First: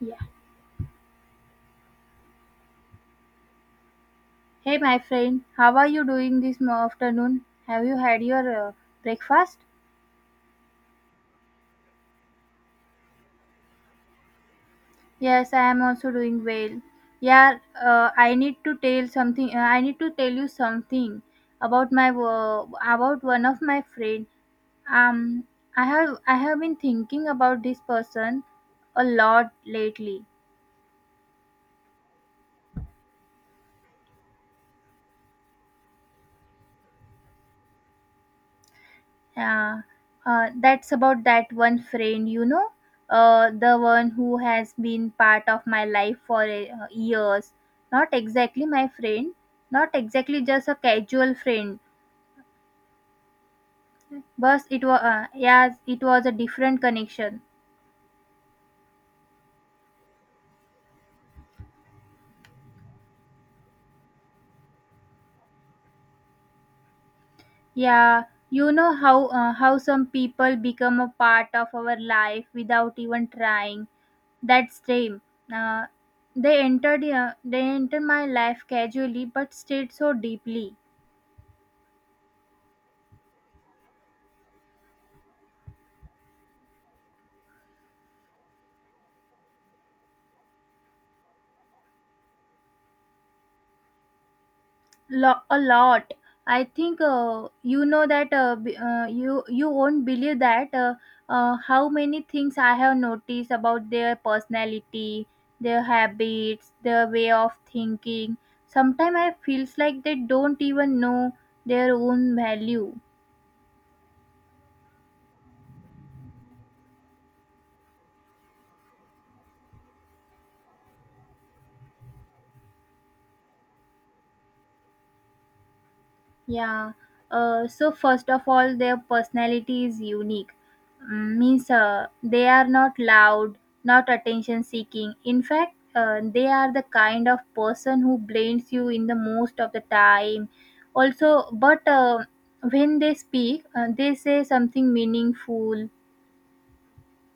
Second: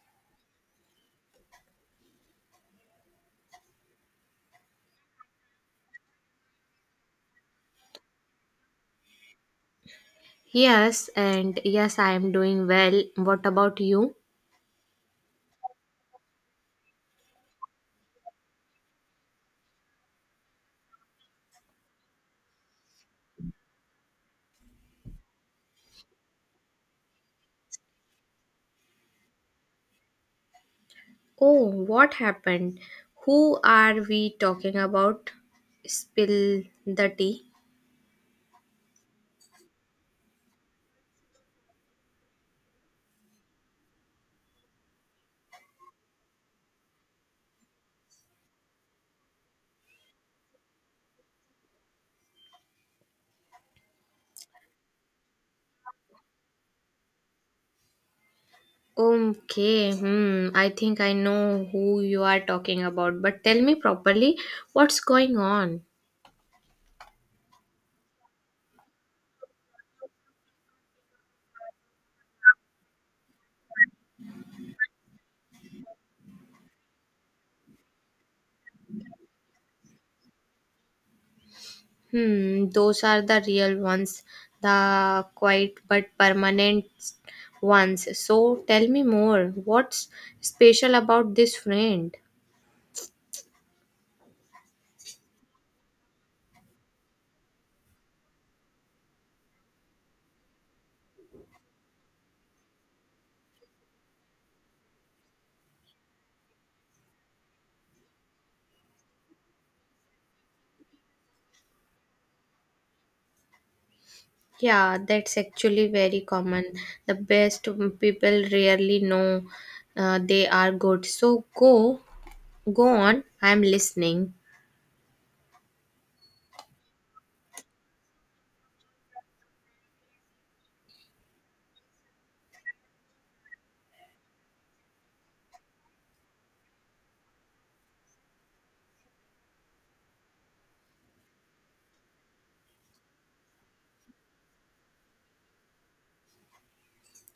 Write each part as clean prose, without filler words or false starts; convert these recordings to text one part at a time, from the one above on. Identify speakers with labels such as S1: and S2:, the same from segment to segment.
S1: Yeah. Hey, my friend, how are you doing this afternoon? Have you had your breakfast?
S2: Yes, and yes, I am doing well. What about you?
S1: Yes, I am also doing well. Yeah, I need to tell something. I need to tell you something about my about one of my friend. Um, I have been thinking about this person a lot lately.
S2: Oh, what happened? Who are we talking about? Spill the tea.
S1: Yeah, that's about that one friend, the one who has been part of my life for years. Not exactly my friend, not exactly just a casual friend, but it was, yes, it was a different connection.
S2: Okay, hmm, I think I know who you are talking about, but tell me properly what's going on?
S1: Yeah, you know how some people become a part of our life without even trying. That's them. Uh, they entered my life casually, but stayed so deeply.
S2: Hmm, those are the real ones, the quiet but permanent ones. So tell me more. What's special about this friend?
S1: A lot. I think you know that you won't believe that how many things I have noticed about their personality, their habits, their way of thinking. Sometimes I feels like they don't even know their own value.
S2: Yeah, that's actually very common. The best people rarely know they are good. So go on. I'm listening.
S1: Yeah. So first of all, their personality is unique. Mm, means they are not loud, not attention seeking. In fact, they are the kind of person who blames you in the most of the time. Also, but when they speak, they say something meaningful.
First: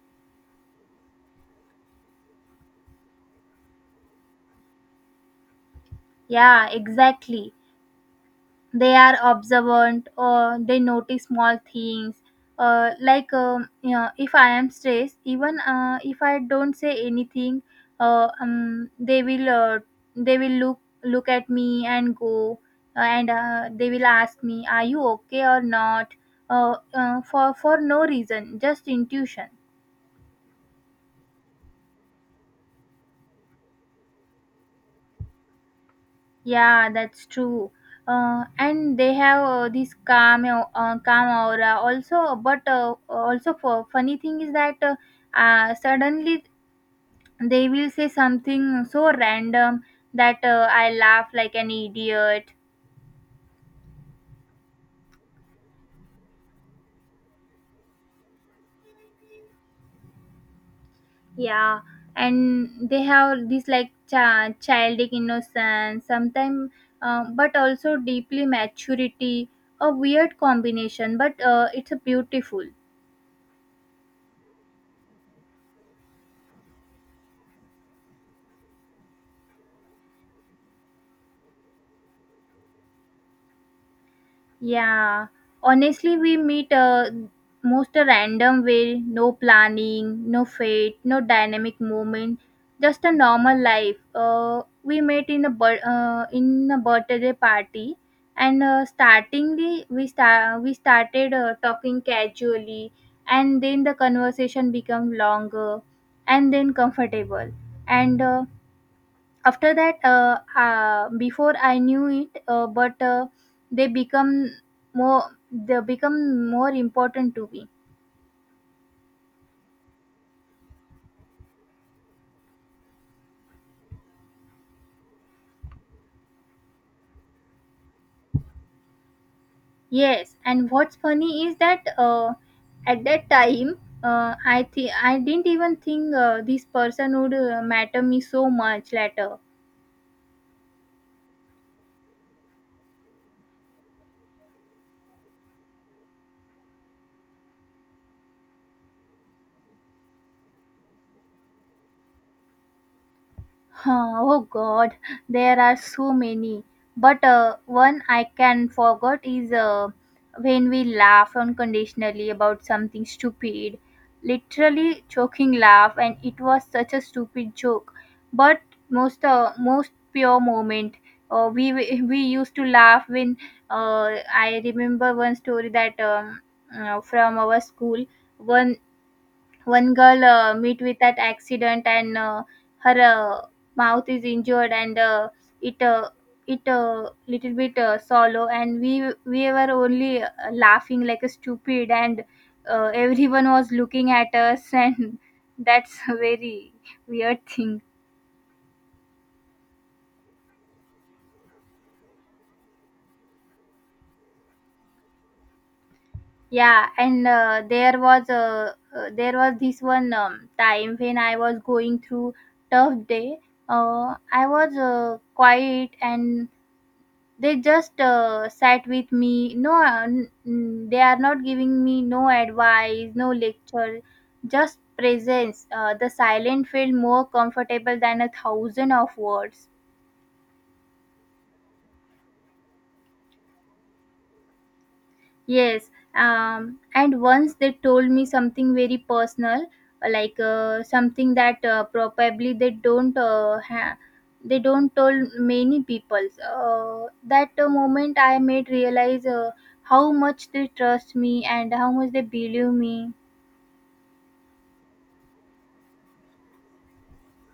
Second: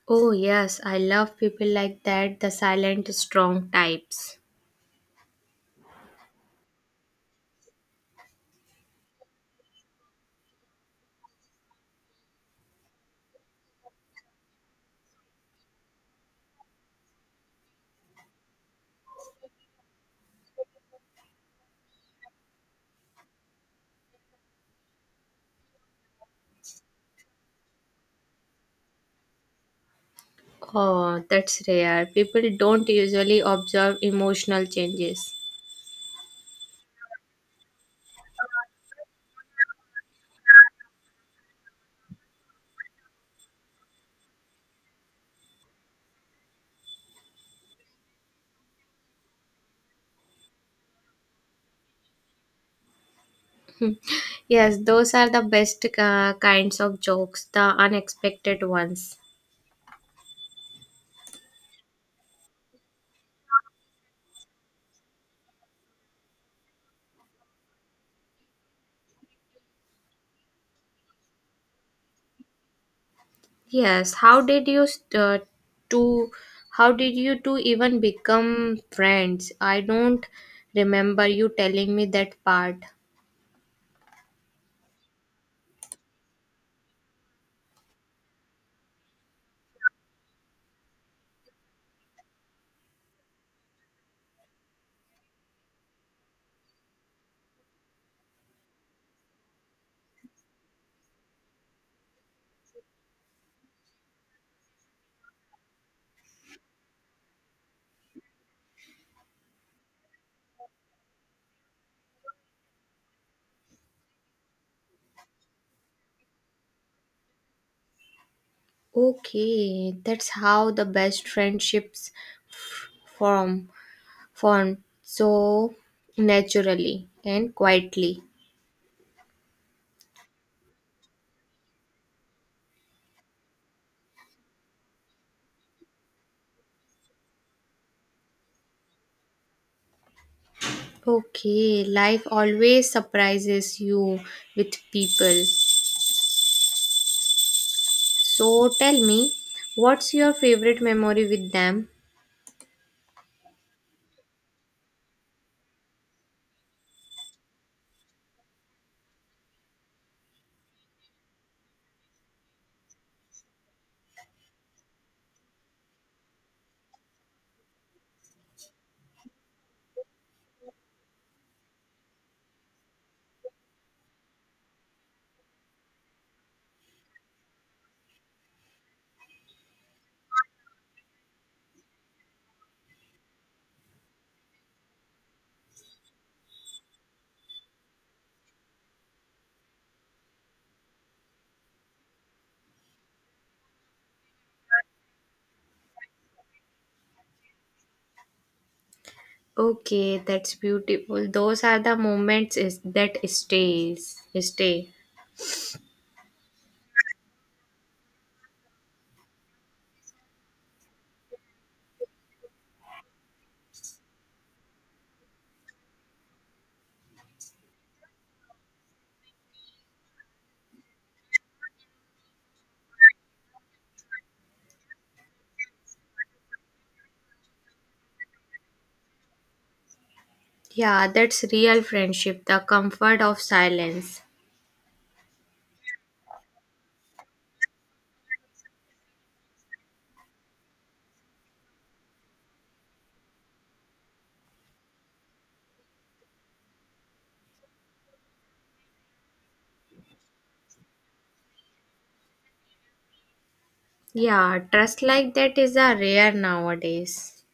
S2: Oh yes, I love people like that, the silent strong types.
S1: Yeah, exactly. They are observant or they notice small things, like you know, if I am stressed, even if I don't say anything, uh, um, they will uh, they will look at me and go, and they will ask me, are you okay or not, for no reason, just intuition.
S2: Oh, that's rare. People don't usually observe emotional changes.
S1: Yeah, that's true. And they have this calm, calm aura also. But also, for funny thing is that suddenly they will say something so random that I laugh like an idiot.
S2: Yes, those are the best kinds of jokes, the unexpected ones.
S1: Yeah, and they have this like childish innocence, sometimes, but also deeply maturity. A weird combination, but it's a beautiful.
S2: Yes, two how did you two even become friends? I don't remember you telling me that part.
S1: Yeah, honestly, we meet most a random way, no planning, no fate, no dynamic moment, just a normal life. We met in a in a birthday party, and startingly we started talking casually, and then the conversation became longer, and then comfortable, and. After that Before I knew it, but they become they become more important to me.
S2: Okay, that's how the best friendships f- form form so naturally and quietly.
S1: Yes, and what's funny is that at that time, I think I didn't even think this person would matter me so much later.
S2: Okay, life always surprises you with people. So tell me, what's your favorite memory with them?
S1: Huh, oh God, there are so many. But one I can forget is when we laugh unconditionally about something stupid, literally choking laugh, and it was such a stupid joke. But most most pure moment. We used to laugh when uh, I remember one story that from our school. One One girl meet with that accident and her mouth is injured and it it little bit solo, and we were only laughing like a stupid, and everyone was looking at us, and that's a very weird thing.
S2: Okay, that's beautiful. Those are the moments is, that stays, stay.
S1: Yeah, and there was this one time when I was going through tough day. I was quiet, and they just sat with me, no n- n- they are not giving me no advice, no lecture, just presence. The silent felt more comfortable than a thousand of words.
S2: Yeah, that's real friendship, the comfort of silence.
S1: Yes, and once they told me something very personal, something that probably they don't they don't tell many people. So, that moment I made realize how much they trust me and how much they believe me.
S2: Yeah, trust like that is a rare nowadays.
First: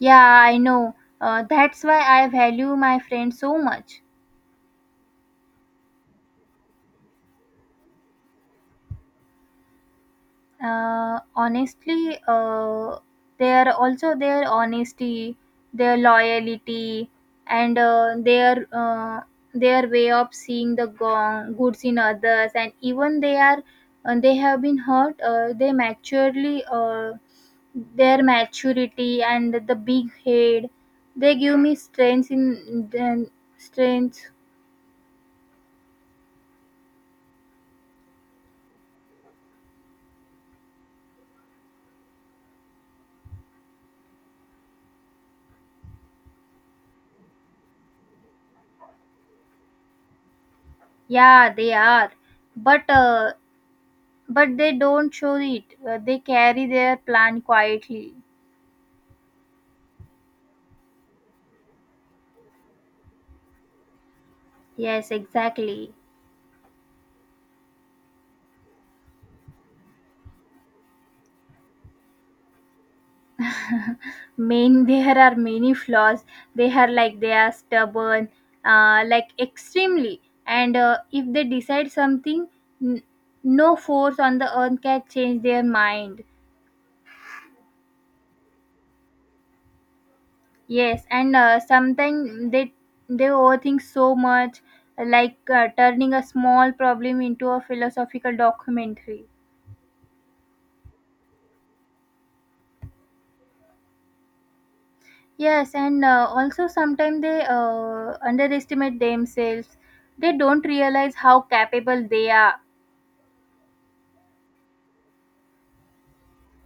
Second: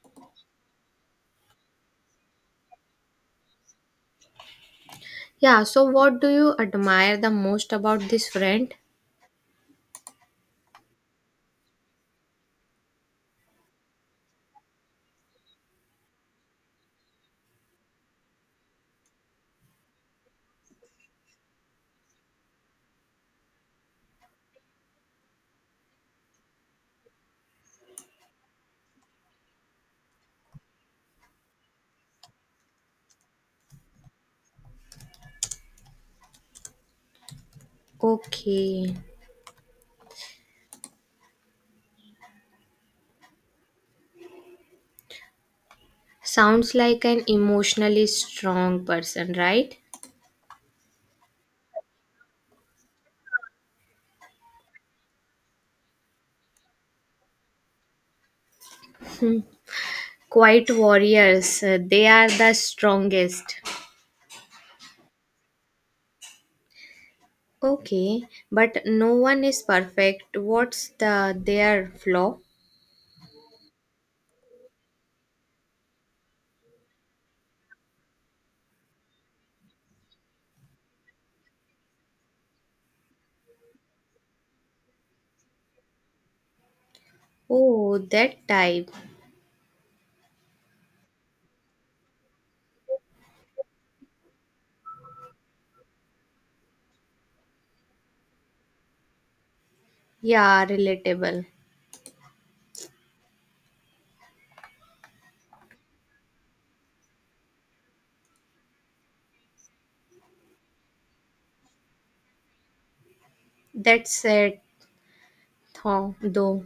S1: Yeah, I know. That's why I value my friends so much.
S2: Yeah, so what do you admire the most about this friend?
S1: Uh, honestly, their also their honesty, their loyalty, and their way of seeing the gong, goods in others, and even they are they have been hurt. They maturely their maturity and the big head, they give me strength in then strength.
S2: Okay. Sounds like an emotionally strong person, right?
S1: Yeah, they are, but they don't show it. They carry their plan quietly.
S2: Quiet warriors, they are the strongest.
S1: Yes, exactly.
S2: Okay, but no one is perfect. What's their flaw?
S1: Main. There are many flaws. They are stubborn, like extremely. And if they decide something, n- no force on the earth can change their mind.
S2: Oh, that type.
S1: Yes, and sometimes they overthink so much, like turning a small problem into a philosophical documentary.
S2: Yeah, relatable.
S1: Yes, and also sometimes they underestimate themselves. They don't realize how capable they are.
S2: That's it, though.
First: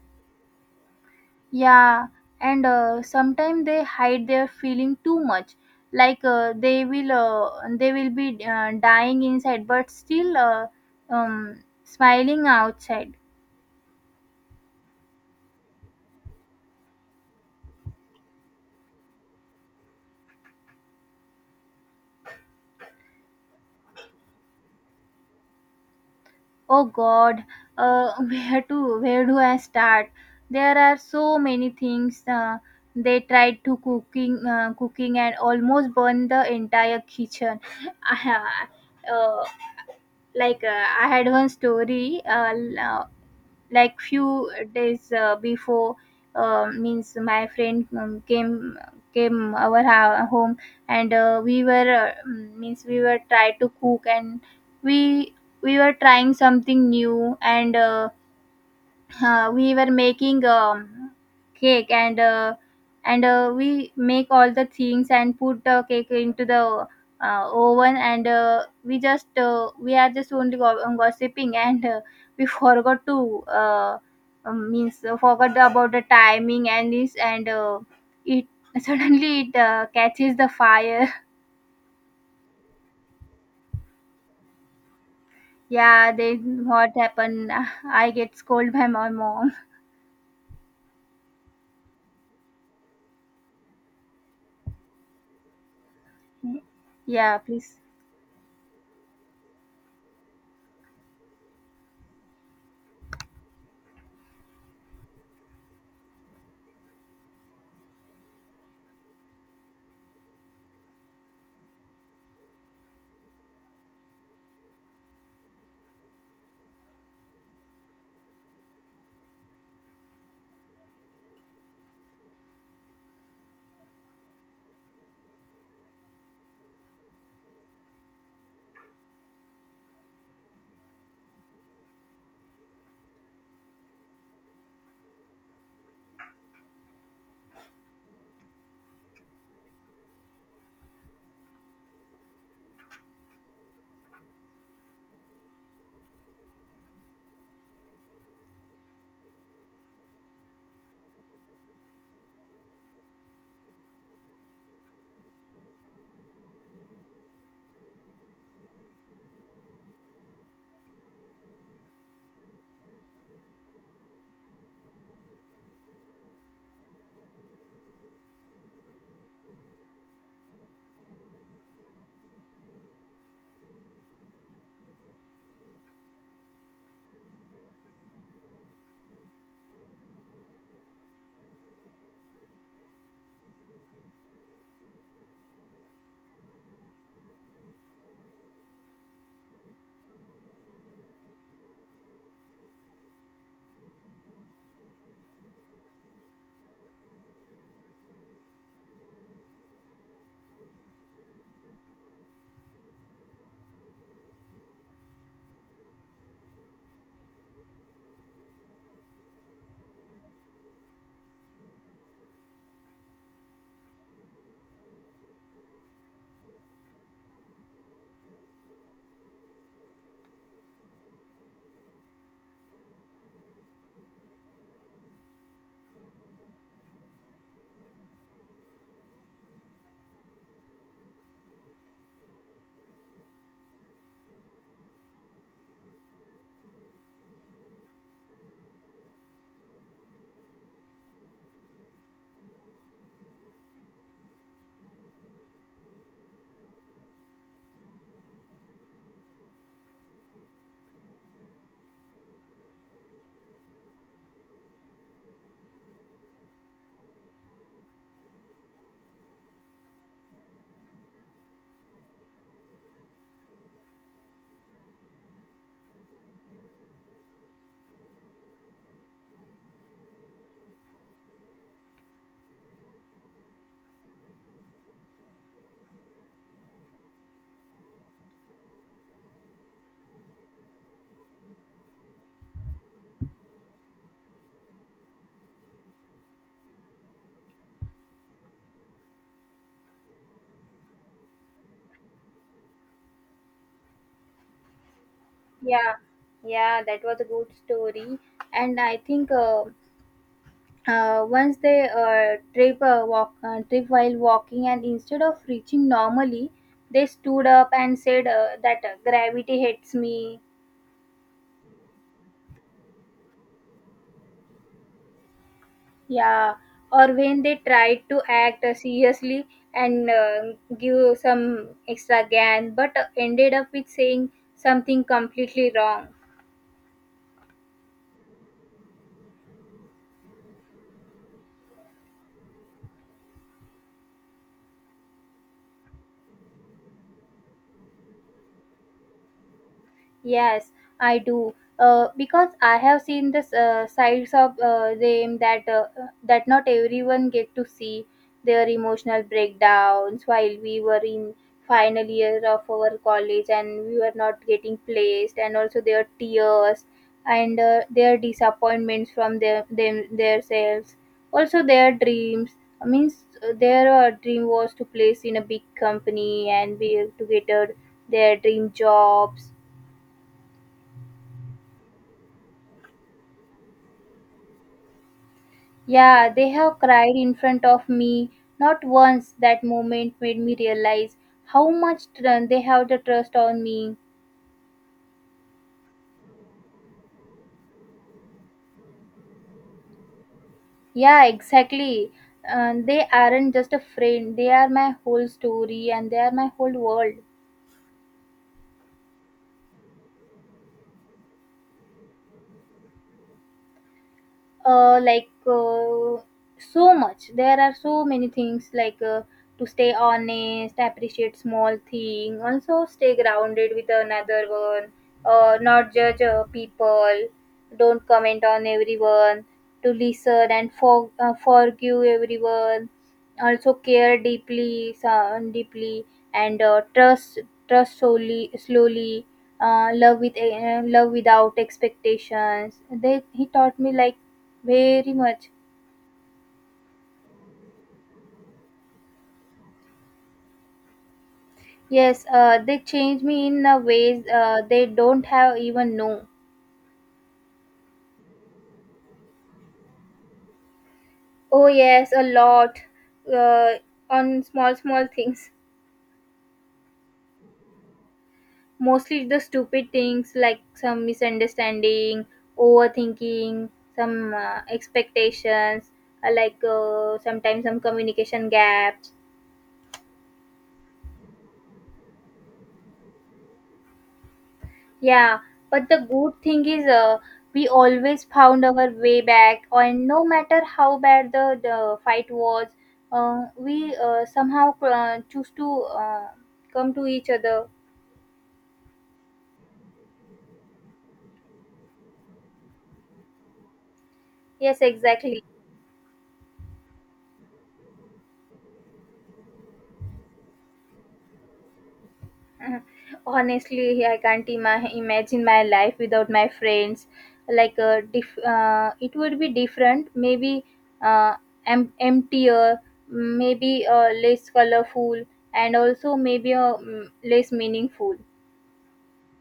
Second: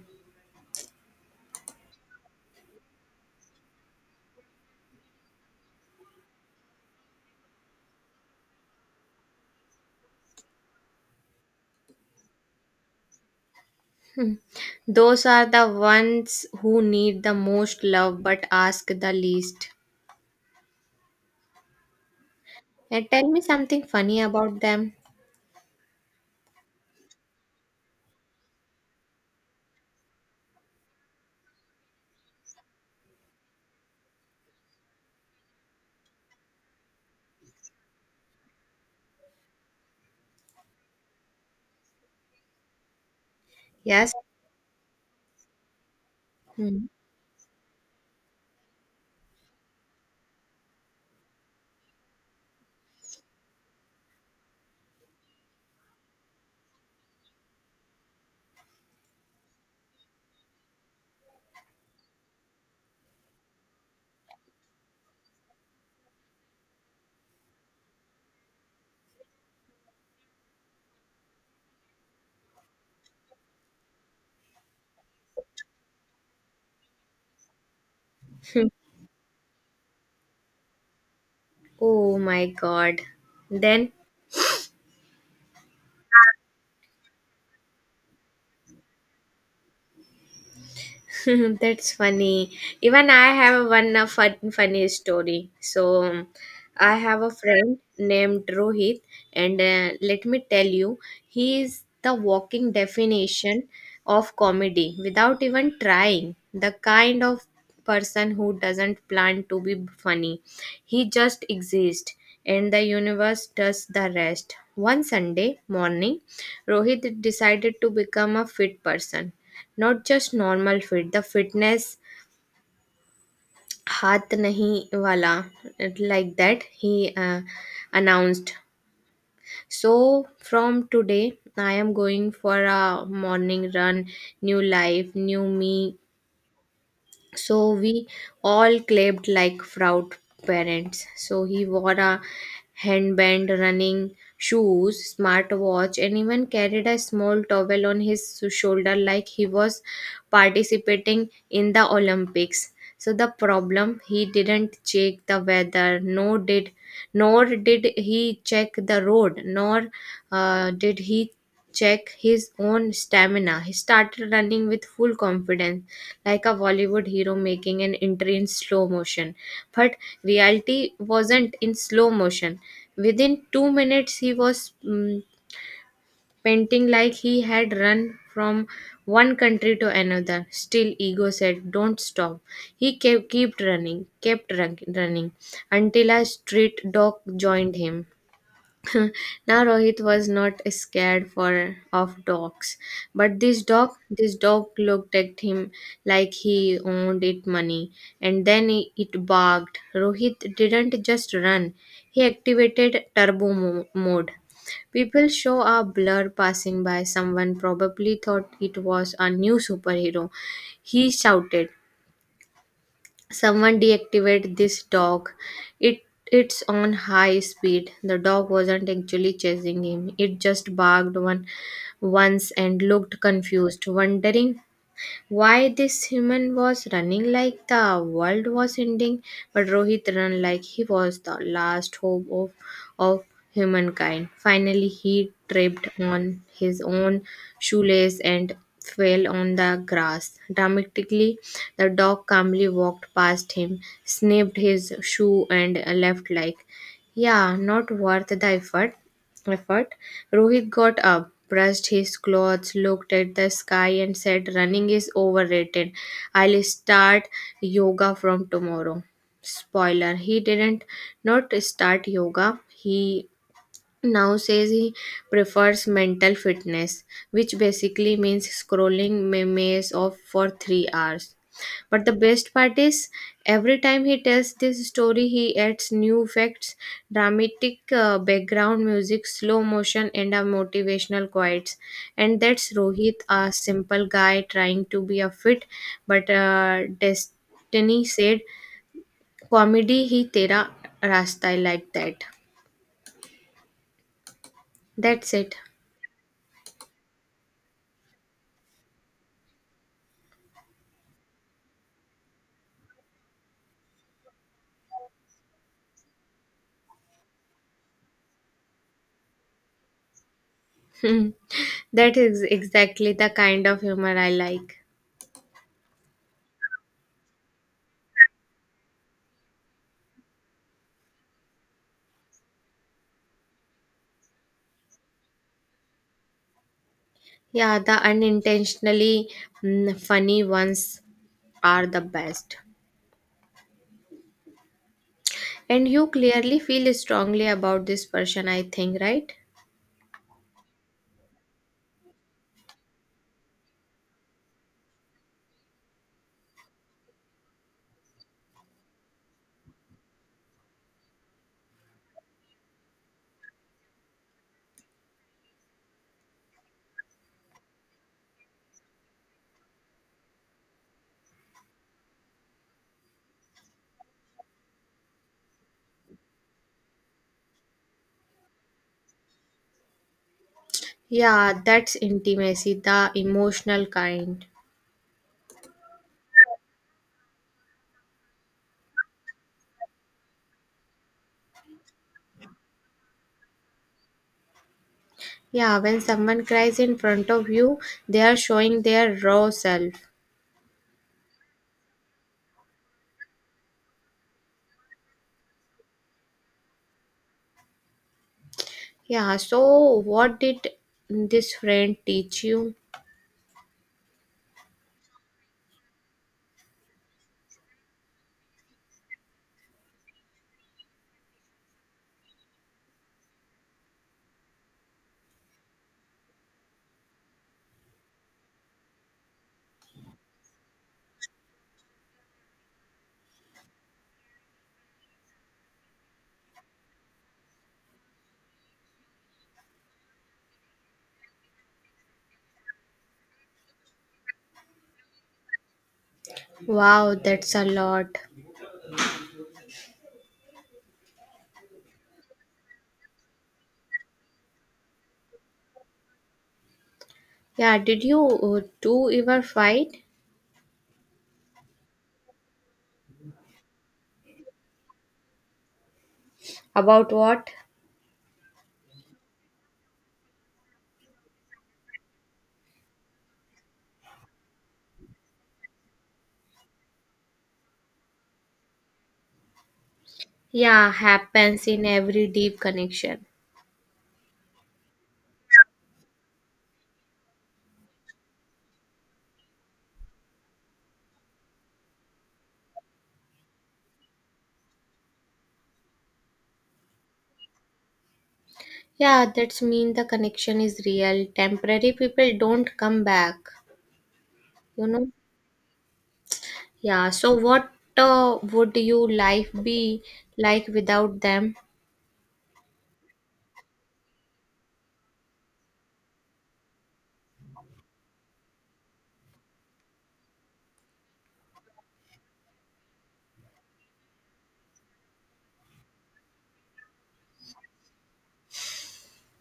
S1: Yeah, and sometimes they hide their feeling too much. Like they will be dying inside, but still smiling outside.
S2: Hmm. Those are the ones who need the most love but ask the least. And tell me something funny about them.
S1: Oh God, where do I start? There are so many things. They tried to cooking cooking and almost burned the entire kitchen. I, uh, I had one story. Like
S2: Yes.
S1: few days before,
S2: Hmm.
S1: means my friend came our home, and means we were try to cook, and we we were trying something new, and we were making cake, and we make all the things and put the cake into the oven, and we are just only gossiping and we forgot to means forgot about the timing and this, and it suddenly it catches the fire.
S2: Oh my God. Then
S1: Yeah, then what happened? I get scolded by my mom.
S2: that's funny. Even I have one funny story. So, I have a
S1: Yeah,
S2: friend
S1: please.
S2: named Rohit, and let me tell you, he is the walking definition of comedy without even trying. The kind of person who doesn't plan to be funny, he just exists, and the universe does the rest. One Sunday morning, Rohit decided to become a fit person, not just normal fit, the fitness haath nahi wala, like that. He uh, announced, "So from today I am going for a morning run, new life, new me." So we all clapped like proud parents. So he wore a handband, running shoes, smart watch, and even carried a small towel on his shoulder, like he was participating in the olympics. So the problem, he didn't check the weather, nor did he check the road, nor did he check his own stamina. He started running with full confidence, like a Bollywood hero making an entry in slow motion. But reality wasn't in slow motion. Within 2 minutes, he was panting, like he had run from one country to another. Still, ego said, "Don't stop." He kept running until a street dog joined him. Now Rohit was not scared for of dogs, but this dog looked at him like he owned it money, and then it barked. Rohit didn't just run; he activated turbo mode. People show a blur passing by. Someone probably thought it was a new superhero. He shouted, "Someone deactivated this dog. It it's on high speed." The dog wasn't actually chasing him. It just barked one once and looked confused, wondering why this human was running like the world was ending, but Rohit ran like he was the last hope of humankind. Finally, he tripped on his own shoelace and fell on the grass. Dramatically, the dog calmly walked past him, snipped his shoe, and left like, "Yeah, not worth the effort." Effort. Rohit got up, brushed his clothes, looked at the sky, and said, "Running is overrated. I'll start yoga from tomorrow." Spoiler: he didn't not start yoga. He now says he prefers mental fitness, which basically means scrolling memes of for 3 hours. But the best part is, every time he tells this story, he adds new facts, dramatic background music, slow motion, and a motivational quotes. And that's Rohit, a simple guy trying to be a fit, but destiny said, "Comedy hi tera rasta," like that. That's it.
S1: Yeah, yeah, that was a good story. And I think once they trip while walking, and instead of reaching normally, they stood up and said that gravity hates me.
S2: Hmm, that is exactly the kind of humor I like.
S1: Yeah, or when they tried to act seriously and give some extra gan, but ended up with saying something completely wrong.
S2: Yeah, the unintentionally funny ones are the best. And you clearly feel strongly about this person, I think, right?
S1: Yes, I do. Because I have seen the sides of them that that not everyone get to see, their emotional breakdowns while we were in final year of our college and we were not getting placed, and also their tears and their disappointments from their them themselves, also their dreams. I means their dream was to place in a big company and be to get a, their dream jobs.
S2: Yeah, that's intimacy, the emotional kind.
S1: Yeah, they have cried in front of me. Not once that moment made me realize how much they have the trust on me.
S2: Yeah, when someone cries in front of you, they are showing their raw self.
S1: Yeah, exactly. They aren't just a friend, they are my whole story and they are my whole world.
S2: Yeah, so what did this friend teach you?
S1: Uh, like so much, there are so many things like to stay honest, appreciate small thing, also stay grounded with another one, not judge people, don't comment on everyone, to listen and forgive everyone, also care deeply, sound deeply, and trust solely slowly, love without expectations. They he taught me like very much.
S2: Wow, that's a lot.
S1: Yes, they change me in a ways they don't have even know.
S2: Yeah, did you two ever fight?
S1: Oh yes, a lot. Uh, on small small things.
S2: About what?
S1: Mostly the stupid things, like some misunderstanding, overthinking, some expectations, sometimes some communication gaps.
S2: Yeah, happens in every deep connection.
S1: Yeah, but the good thing is we always found our way back, and no matter how bad the fight was, we somehow choose to come to each other.
S2: Yeah, that's mean the connection is real. Temporary people don't come back,
S1: Yes,
S2: you know.
S1: exactly.
S2: Yeah, so what would your life be like without them?
S1: Honestly, I can't imagine my life without my friends. Like, it would be different, maybe uh, emptier, maybe less colorful, and also maybe less meaningful.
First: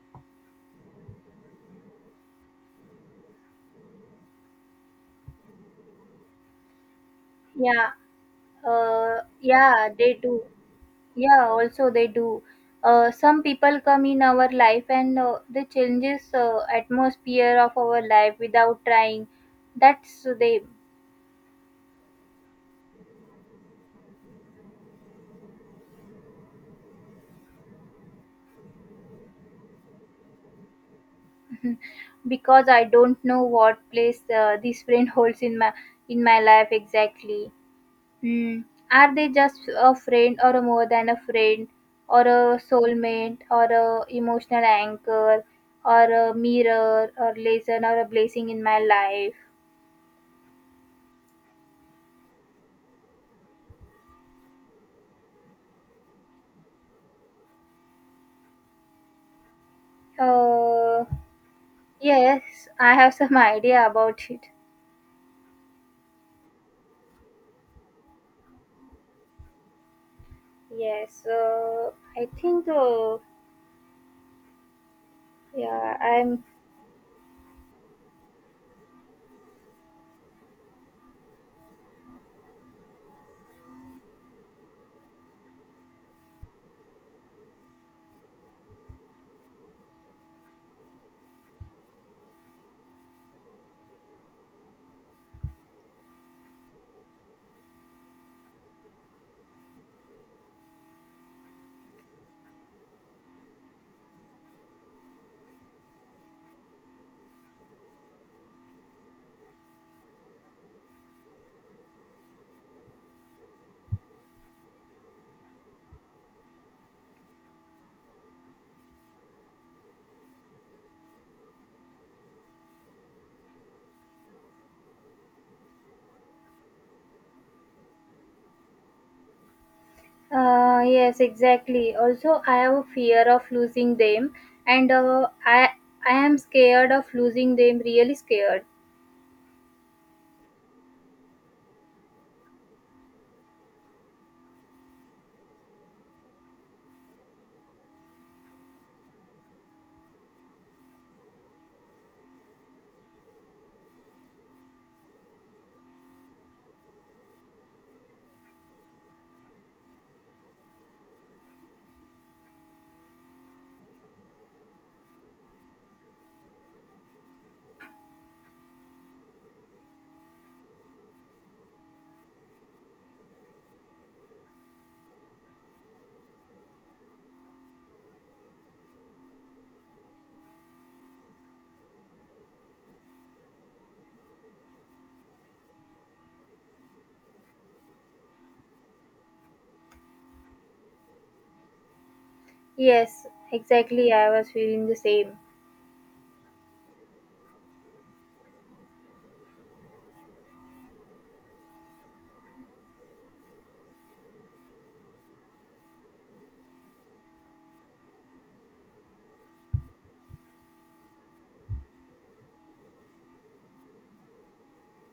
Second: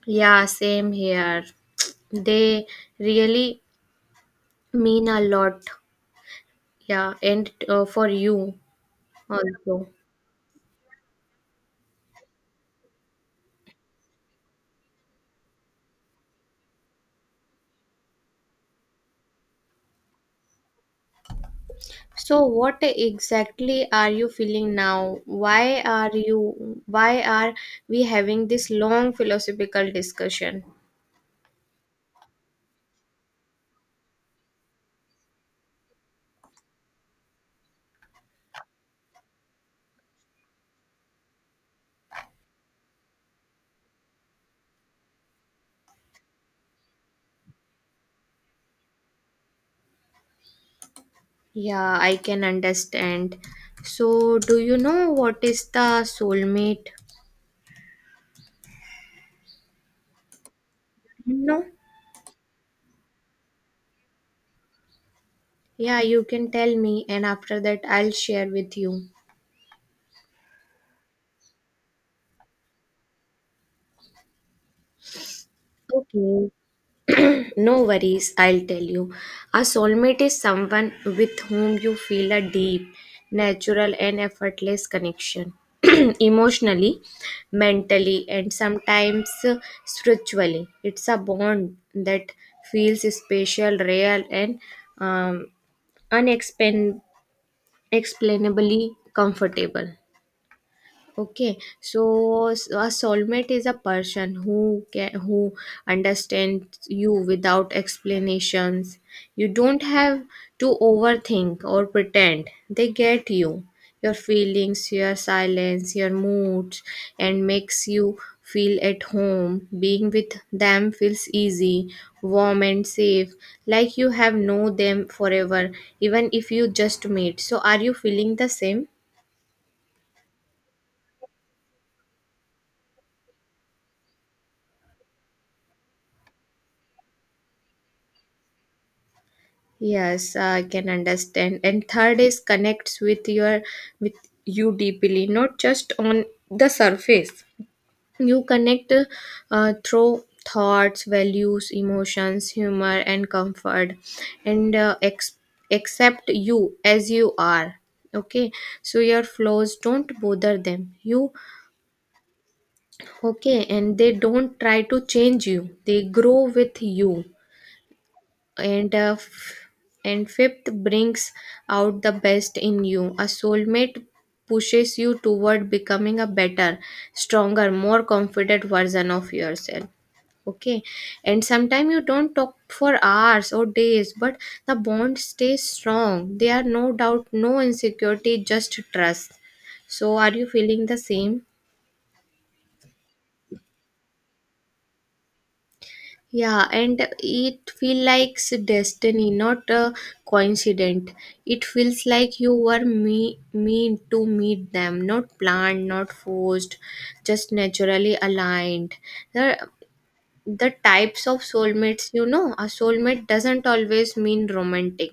S2: Yeah, same here. They really mean a lot. Yeah, and
S1: Yeah,
S2: for you
S1: yeah,
S2: also.
S1: they do. Yeah, also they do. Some people come in our life, and they changes atmosphere of our life without trying. That's they.
S2: So what exactly are you feeling now? Why are we having this long philosophical discussion?
S1: Because I don't know what place this friend holds in my life exactly. Hmm. Are they just a friend, or a more than a friend, or a soulmate, or a emotional anchor, or a mirror or lesson or a blessing in my life?
S2: Yeah, I can understand. So do you know what is the soulmate?
S1: Uh,
S2: No?
S1: yes, I have some idea about it.
S2: Yeah, you can tell me and after that I'll share with you.
S1: Yes, I think, uh, yeah, I'm,
S2: Okay. No worries, I'll tell you. A soulmate is someone with whom you feel a deep, natural, and effortless connection emotionally, mentally, and sometimes spiritually. It's a bond that feels special, real, and um, unexplainably comfortable. Okay, so a soulmate is a person who understands you without explanations. You don't have to overthink or pretend. They get you, your feelings, your silence, your moods, and makes you feel at home. Being with them feels easy, warm and safe, like you have known them forever, even if you just meet. So are you feeling the same?
S1: yes, exactly. Also, I have a fear of losing them, and I am scared of losing them, really scared.
S2: Yes, I can understand. And third is connects with your with you deeply, not just on the surface. You connect through thoughts, values, emotions, humor, and comfort, and accept you as you are. Okay, so your flaws don't bother them. You okay, and they don't try to change you. They grow with you, and and fifth brings out the best in you. A soulmate pushes you toward becoming a better, stronger, more confident version of yourself. Okay. And sometimes you don't talk for hours or days, but the bond stays strong. There are no doubt, no insecurity, just trust. So are you feeling the same?
S1: Yes, exactly. I was feeling the same.
S2: Yeah, and it feels like destiny, not a coincidence. It feels like you were me meant to meet them, not planned, not forced, just naturally aligned. There, the types of soulmates, you know a soulmate doesn't always mean romantic.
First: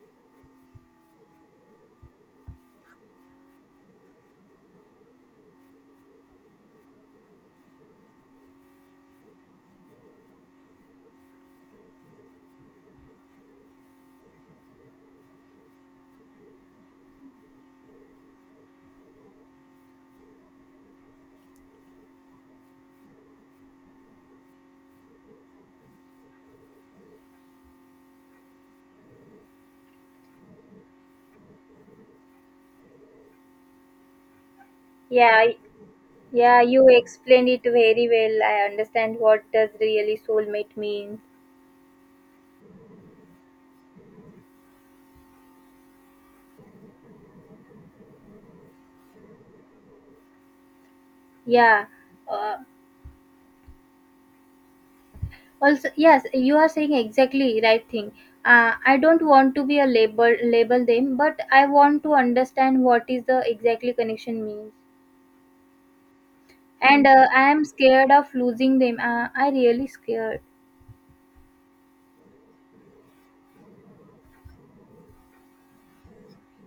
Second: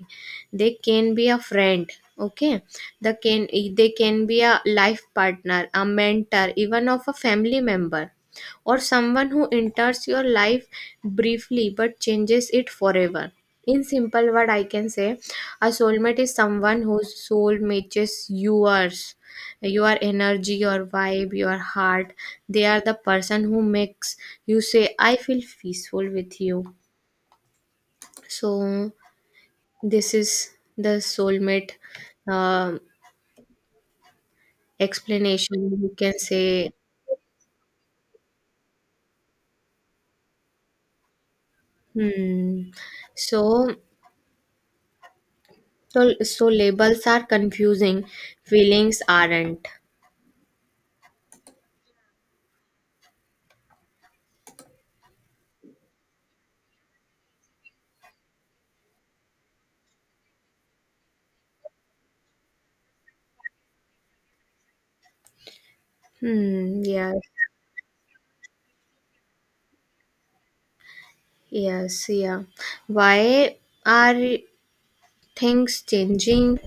S2: They can be a friend. Okay. The can they can be a life partner, a mentor, even of a family member, or someone who enters your life briefly but changes it forever. In simple word, I can say a soulmate is someone whose soul matches yours, your energy, your vibe, your heart. They are the person who makes you say, "I feel peaceful with you." So this is the soulmate um
S1: Yeah, I-
S2: explanation, you can
S1: yeah,
S2: say.
S1: you explained it very well. I understand what does really soulmate mean.
S2: Hmm. So so so labels are confusing, feelings aren't.
S1: Yeah, uh, Also, yes, you are saying exactly right thing. I don't want to be a label label them, but I want to understand what is the exactly connection means.
S2: Hmm,
S1: And
S2: yes.
S1: I am scared of losing them. I really scared.
S2: Yes. Yeah, why are things changing?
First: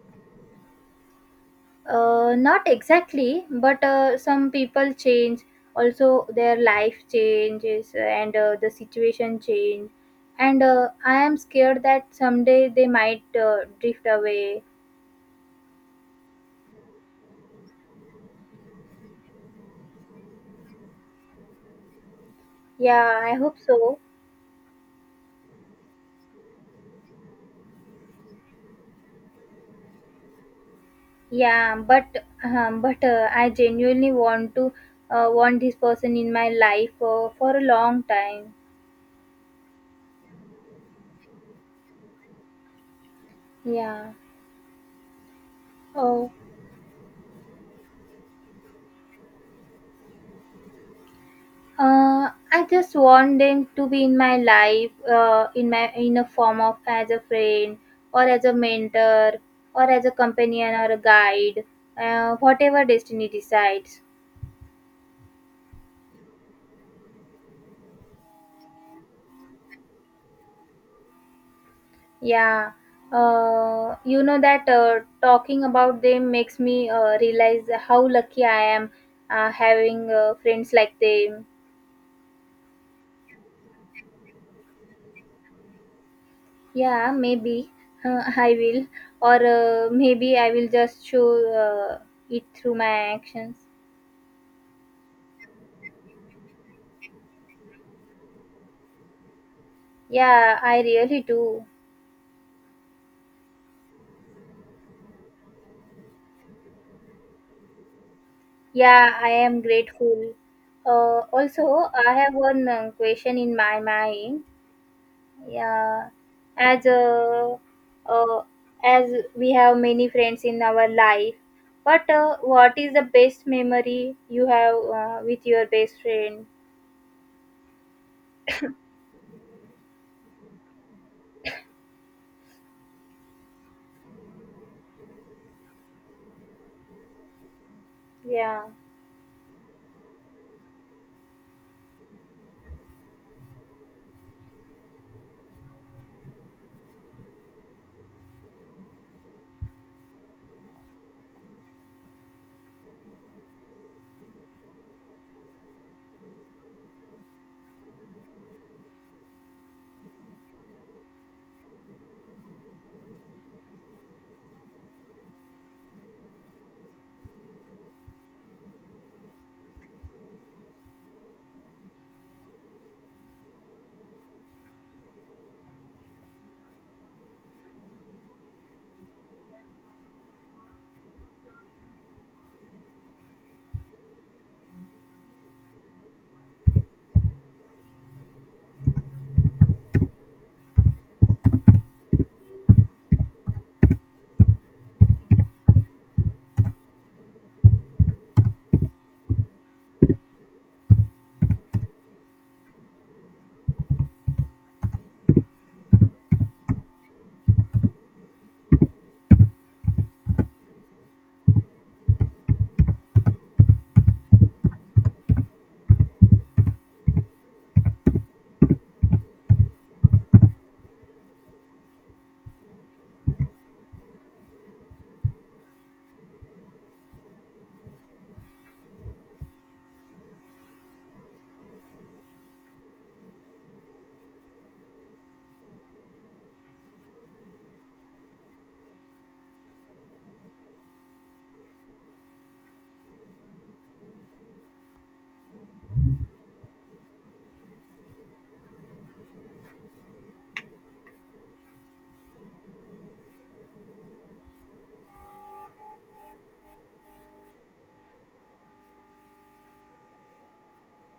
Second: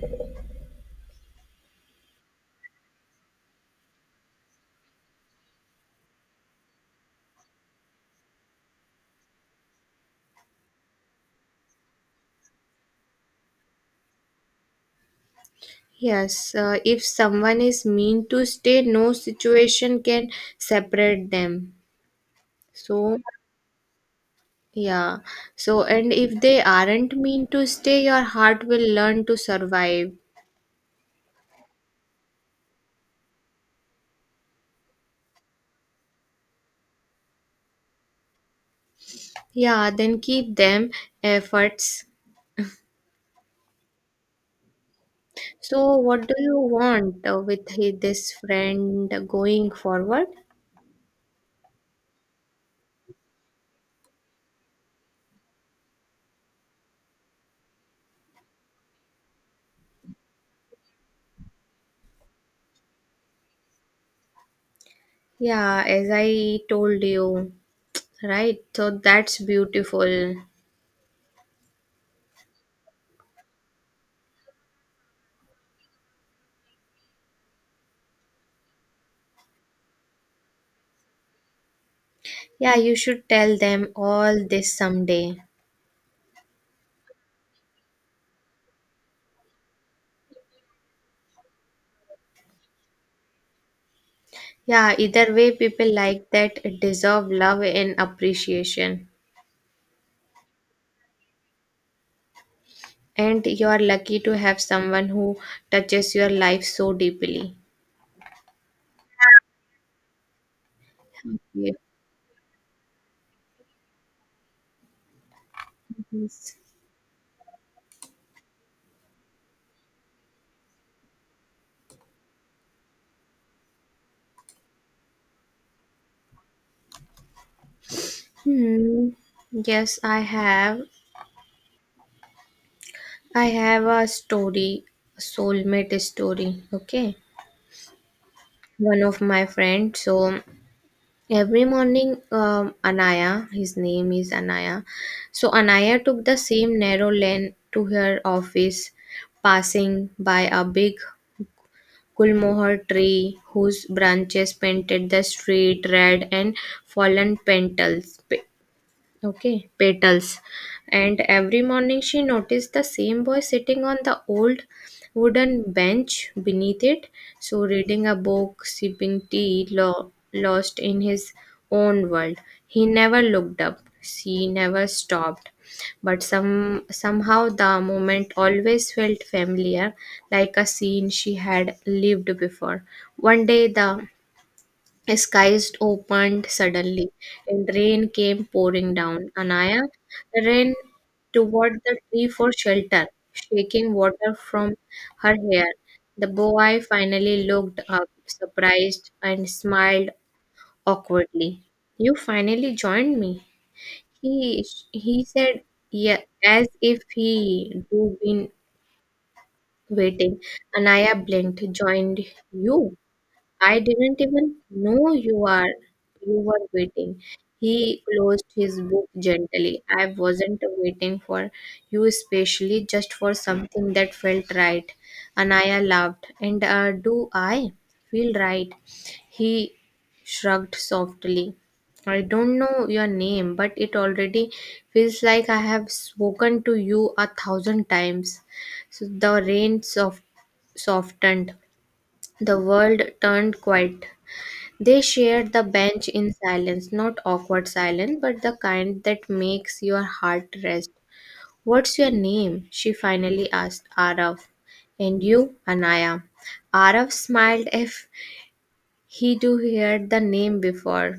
S1: Not exactly, but some people change. Also, their life changes and the situation change. And I am scared that someday they might drift away.
S2: Yes, if someone is mean to stay, no situation can separate them. So,
S1: Yeah, I hope so.
S2: yeah. So, and if they aren't mean to stay, your heart will learn to survive.
S1: Yeah, but I genuinely want to want this person in my life for a long time.
S2: Yeah, then keep them efforts.
S1: Yeah.
S2: So, what
S1: Oh.
S2: do you want with this friend going forward?
S1: I just want them to be in my life, in a form of as a friend or as a mentor or as a companion or a guide, whatever destiny decides.
S2: Yeah, as I told you, right? So, that's beautiful.
S1: Yeah, you know that talking about them makes me realize how lucky I am having friends like them.
S2: Yeah, you should tell them all this someday.
S1: Yeah, maybe I will, or maybe I will just show it through my actions.
S2: Yeah, either way, people like that deserve love and appreciation.
S1: Yeah, I really do.
S2: And you are lucky to have someone who touches your life so deeply.
S1: Yeah, I am grateful.
S2: Okay.
S1: Also, I have one question in my mind. Yeah,
S2: Yes.
S1: as uh, as we have many friends in our life but what is the best memory you have with your best friend?
S2: Hmm. Yes, I have. I have a story, a soulmate story. Okay.
S1: Yeah,
S2: One of my friends. So every morning, Anaya, his name is Anaya. So Anaya took the same narrow lane to her office, passing by a big Gulmohar tree whose branches painted the street red and fallen petals. And every morning she noticed the same boy sitting on the old wooden bench beneath it, so reading a book, sipping tea, lost in his own world. He never looked up, she never stopped. But somehow the moment always felt familiar, like a scene she had lived before. One day the skies opened suddenly, and rain came pouring down. Anaya ran toward the tree for shelter, shaking water from her hair. The boy finally looked up, surprised, and smiled awkwardly. "You finally joined me," He he said, yeah, as if he do been waiting. Anaya blinked, "Joined you. I didn't even know you were waiting." He closed his book gently. "I wasn't waiting for you especially, just for something that felt right." Anaya laughed. "And do I feel right?" He shrugged softly. "I don't know your name, but it already feels like I have spoken to you a thousand times." So the rain softened. The world turned quiet. They shared the bench in silence, not awkward silence, but the kind that makes your heart rest. "What's your name?" She finally asked. "Arav. And you?" "Anaya." Arav smiled, a he too heard the name before.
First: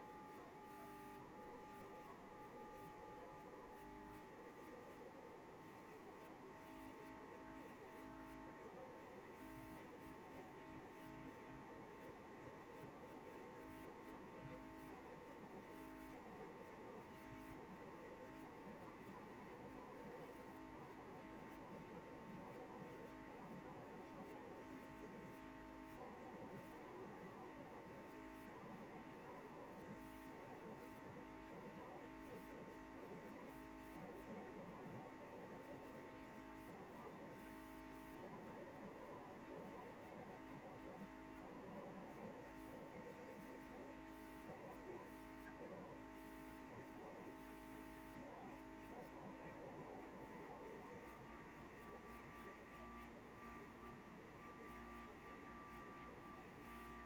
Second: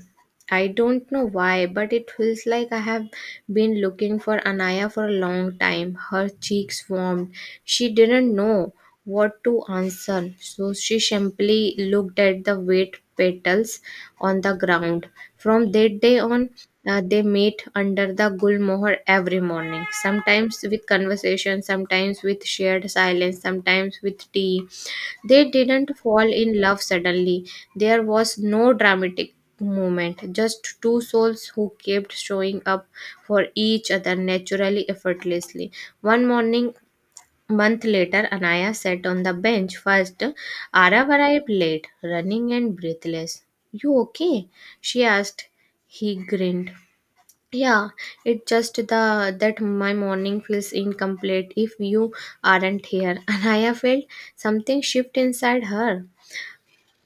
S2: "I don't know why, but it feels like I have been looking for Anaya for a long time." Her cheeks warmed. She didn't know what to answer, so she simply looked at the wet petals on the ground. From that day on, they met under the gulmohar every morning, sometimes with conversation, sometimes with shared silence, sometimes with tea. They didn't fall in love suddenly. There was no dramatic moment, just two souls who kept showing up for each other, naturally, effortlessly. One morning, month later, Anaya sat on the bench first. Arav arrived late, running and breathless. "You okay?" She asked. He grinned. "Yeah, it just the that my morning feels incomplete if you aren't here." Anaya felt something shift inside her.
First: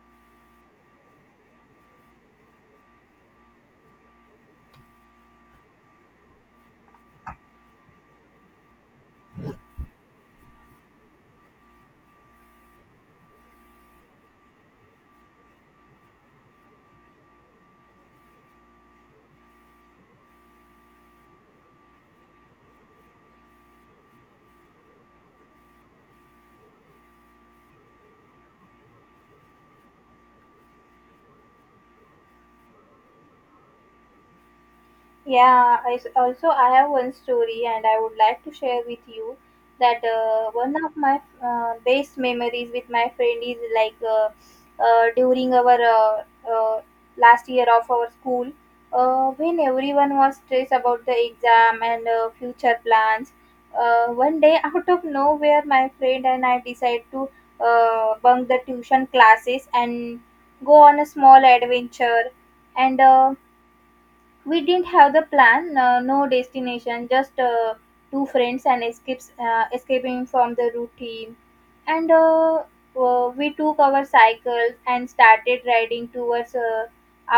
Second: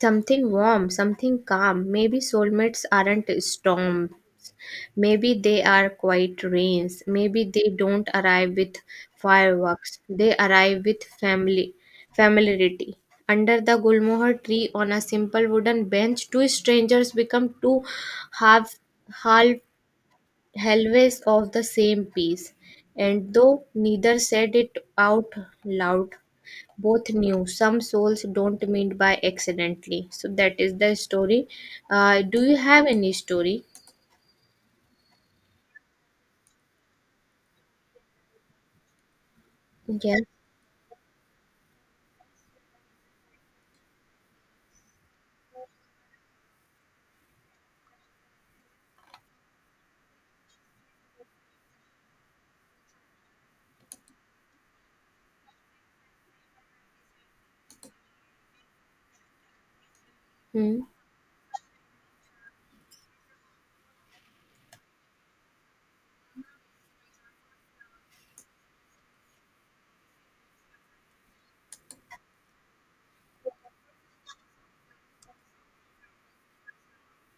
S2: Something warm, something calm. Maybe soulmates aren't storms. Maybe they are quiet rains. Maybe they don't arrive with fireworks. They arrive with family familiarity. Under the gulmohar tree, on a simple wooden bench, two strangers become two half half always of the same piece, and though neither said it out loud, both knew some souls don't meet by accidentally. So that is the story. Do you have any story?
S1: Yeah, also I have one story and I would like to share with you that
S2: Yes.
S1: one of my best memories with my friend is like during our uh, last year of our school when everyone was stressed about the exam and future plans. One day out of nowhere my friend and I decide to bunk the tuition classes and go
S2: Hmm.
S1: on a small adventure, and we didn't have the plan, no destination, just two friends and escapes escaping from the routine. And We took our cycles and started riding towards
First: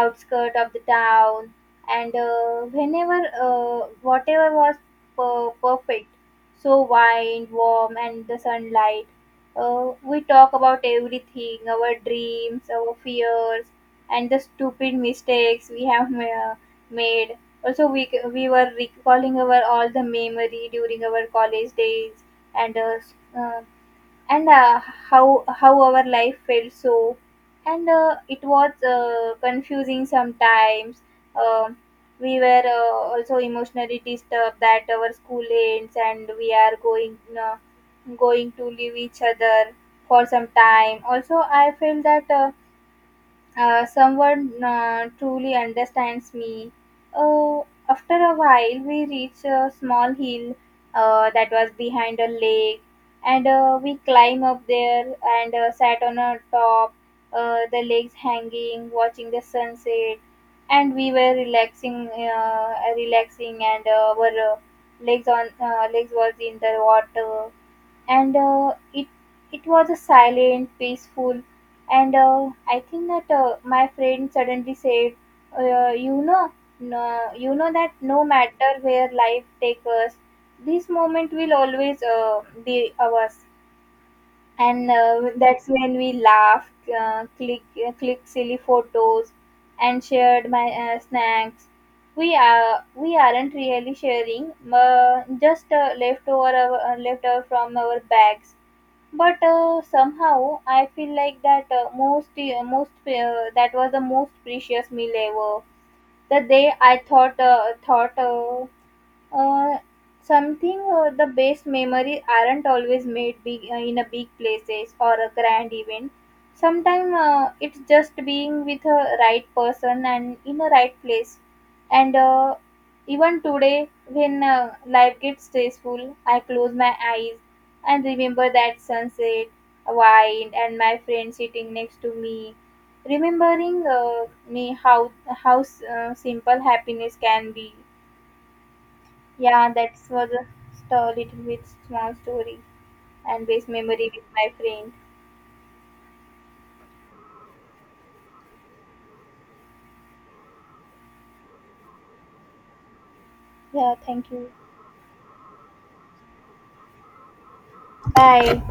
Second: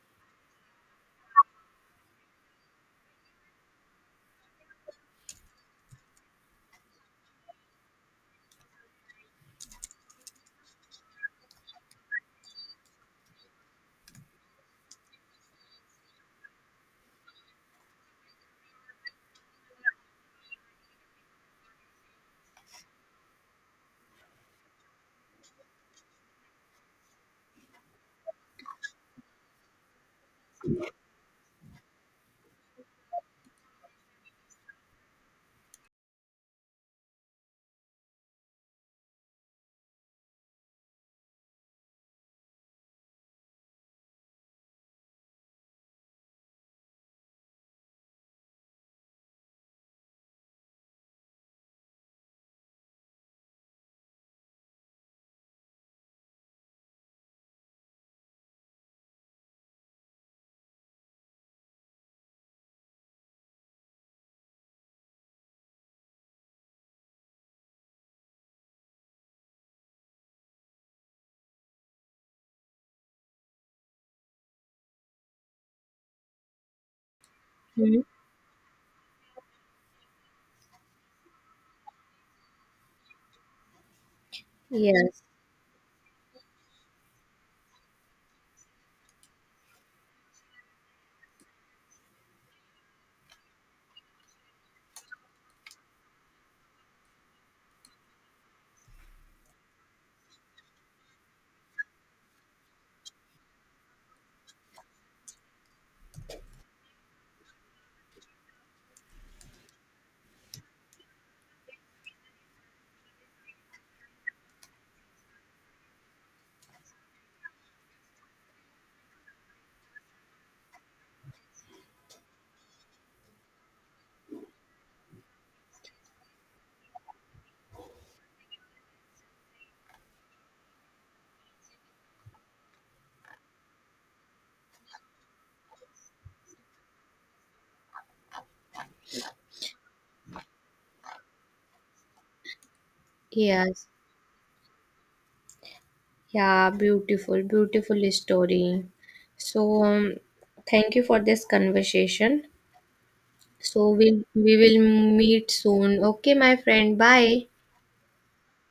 S1: outskirt of the town, and whenever whatever was perfect, so wind warm and the sunlight. We talk about everything, our dreams, our fears, and the stupid mistakes we have made. Also, we were recalling our all the memory during our college days, and uh, s- uh, and how our life felt so, and it was confusing sometimes. Um we were also emotionally disturbed that our school ends and we are going uh, going to leave each other for some time. Also, I feel that. Someone truly understands me. Oh, after a while, we reach a small hill that was behind a lake, and we climb up there and sat on a top, the legs hanging, watching the sunset, and we were relaxing, relaxing, and our legs was in the water, and it was a silent, peaceful, and I think that my friend suddenly said, "You know, no, you know that
S2: Hmm.
S1: no matter where life takes us, this moment will always be ours." And
S2: Yes.
S1: that's when we laughed, click silly photos, and shared my snacks. We aren't really sharing, just leftover from our bags, but somehow I feel like that most most that was the most precious meal ever. The day I thought thought uh, something the best memories aren't always made big in a big places or a grand event. Sometimes it's just being with a right person and in a right place, and even today when life gets stressful, I close my eyes and remember that sunset, wine, and my friend sitting next to me, remembering me how simple happiness can be. Yeah, that was a little bit small story and base
S2: Yes.
S1: memory with my friend.
S2: Yeah. Beautiful. Beautiful story. So thank you for this conversation. So
S1: Yeah,
S2: we
S1: thank you.
S2: we will meet soon. Okay, my friend. Bye.
S1: Bye.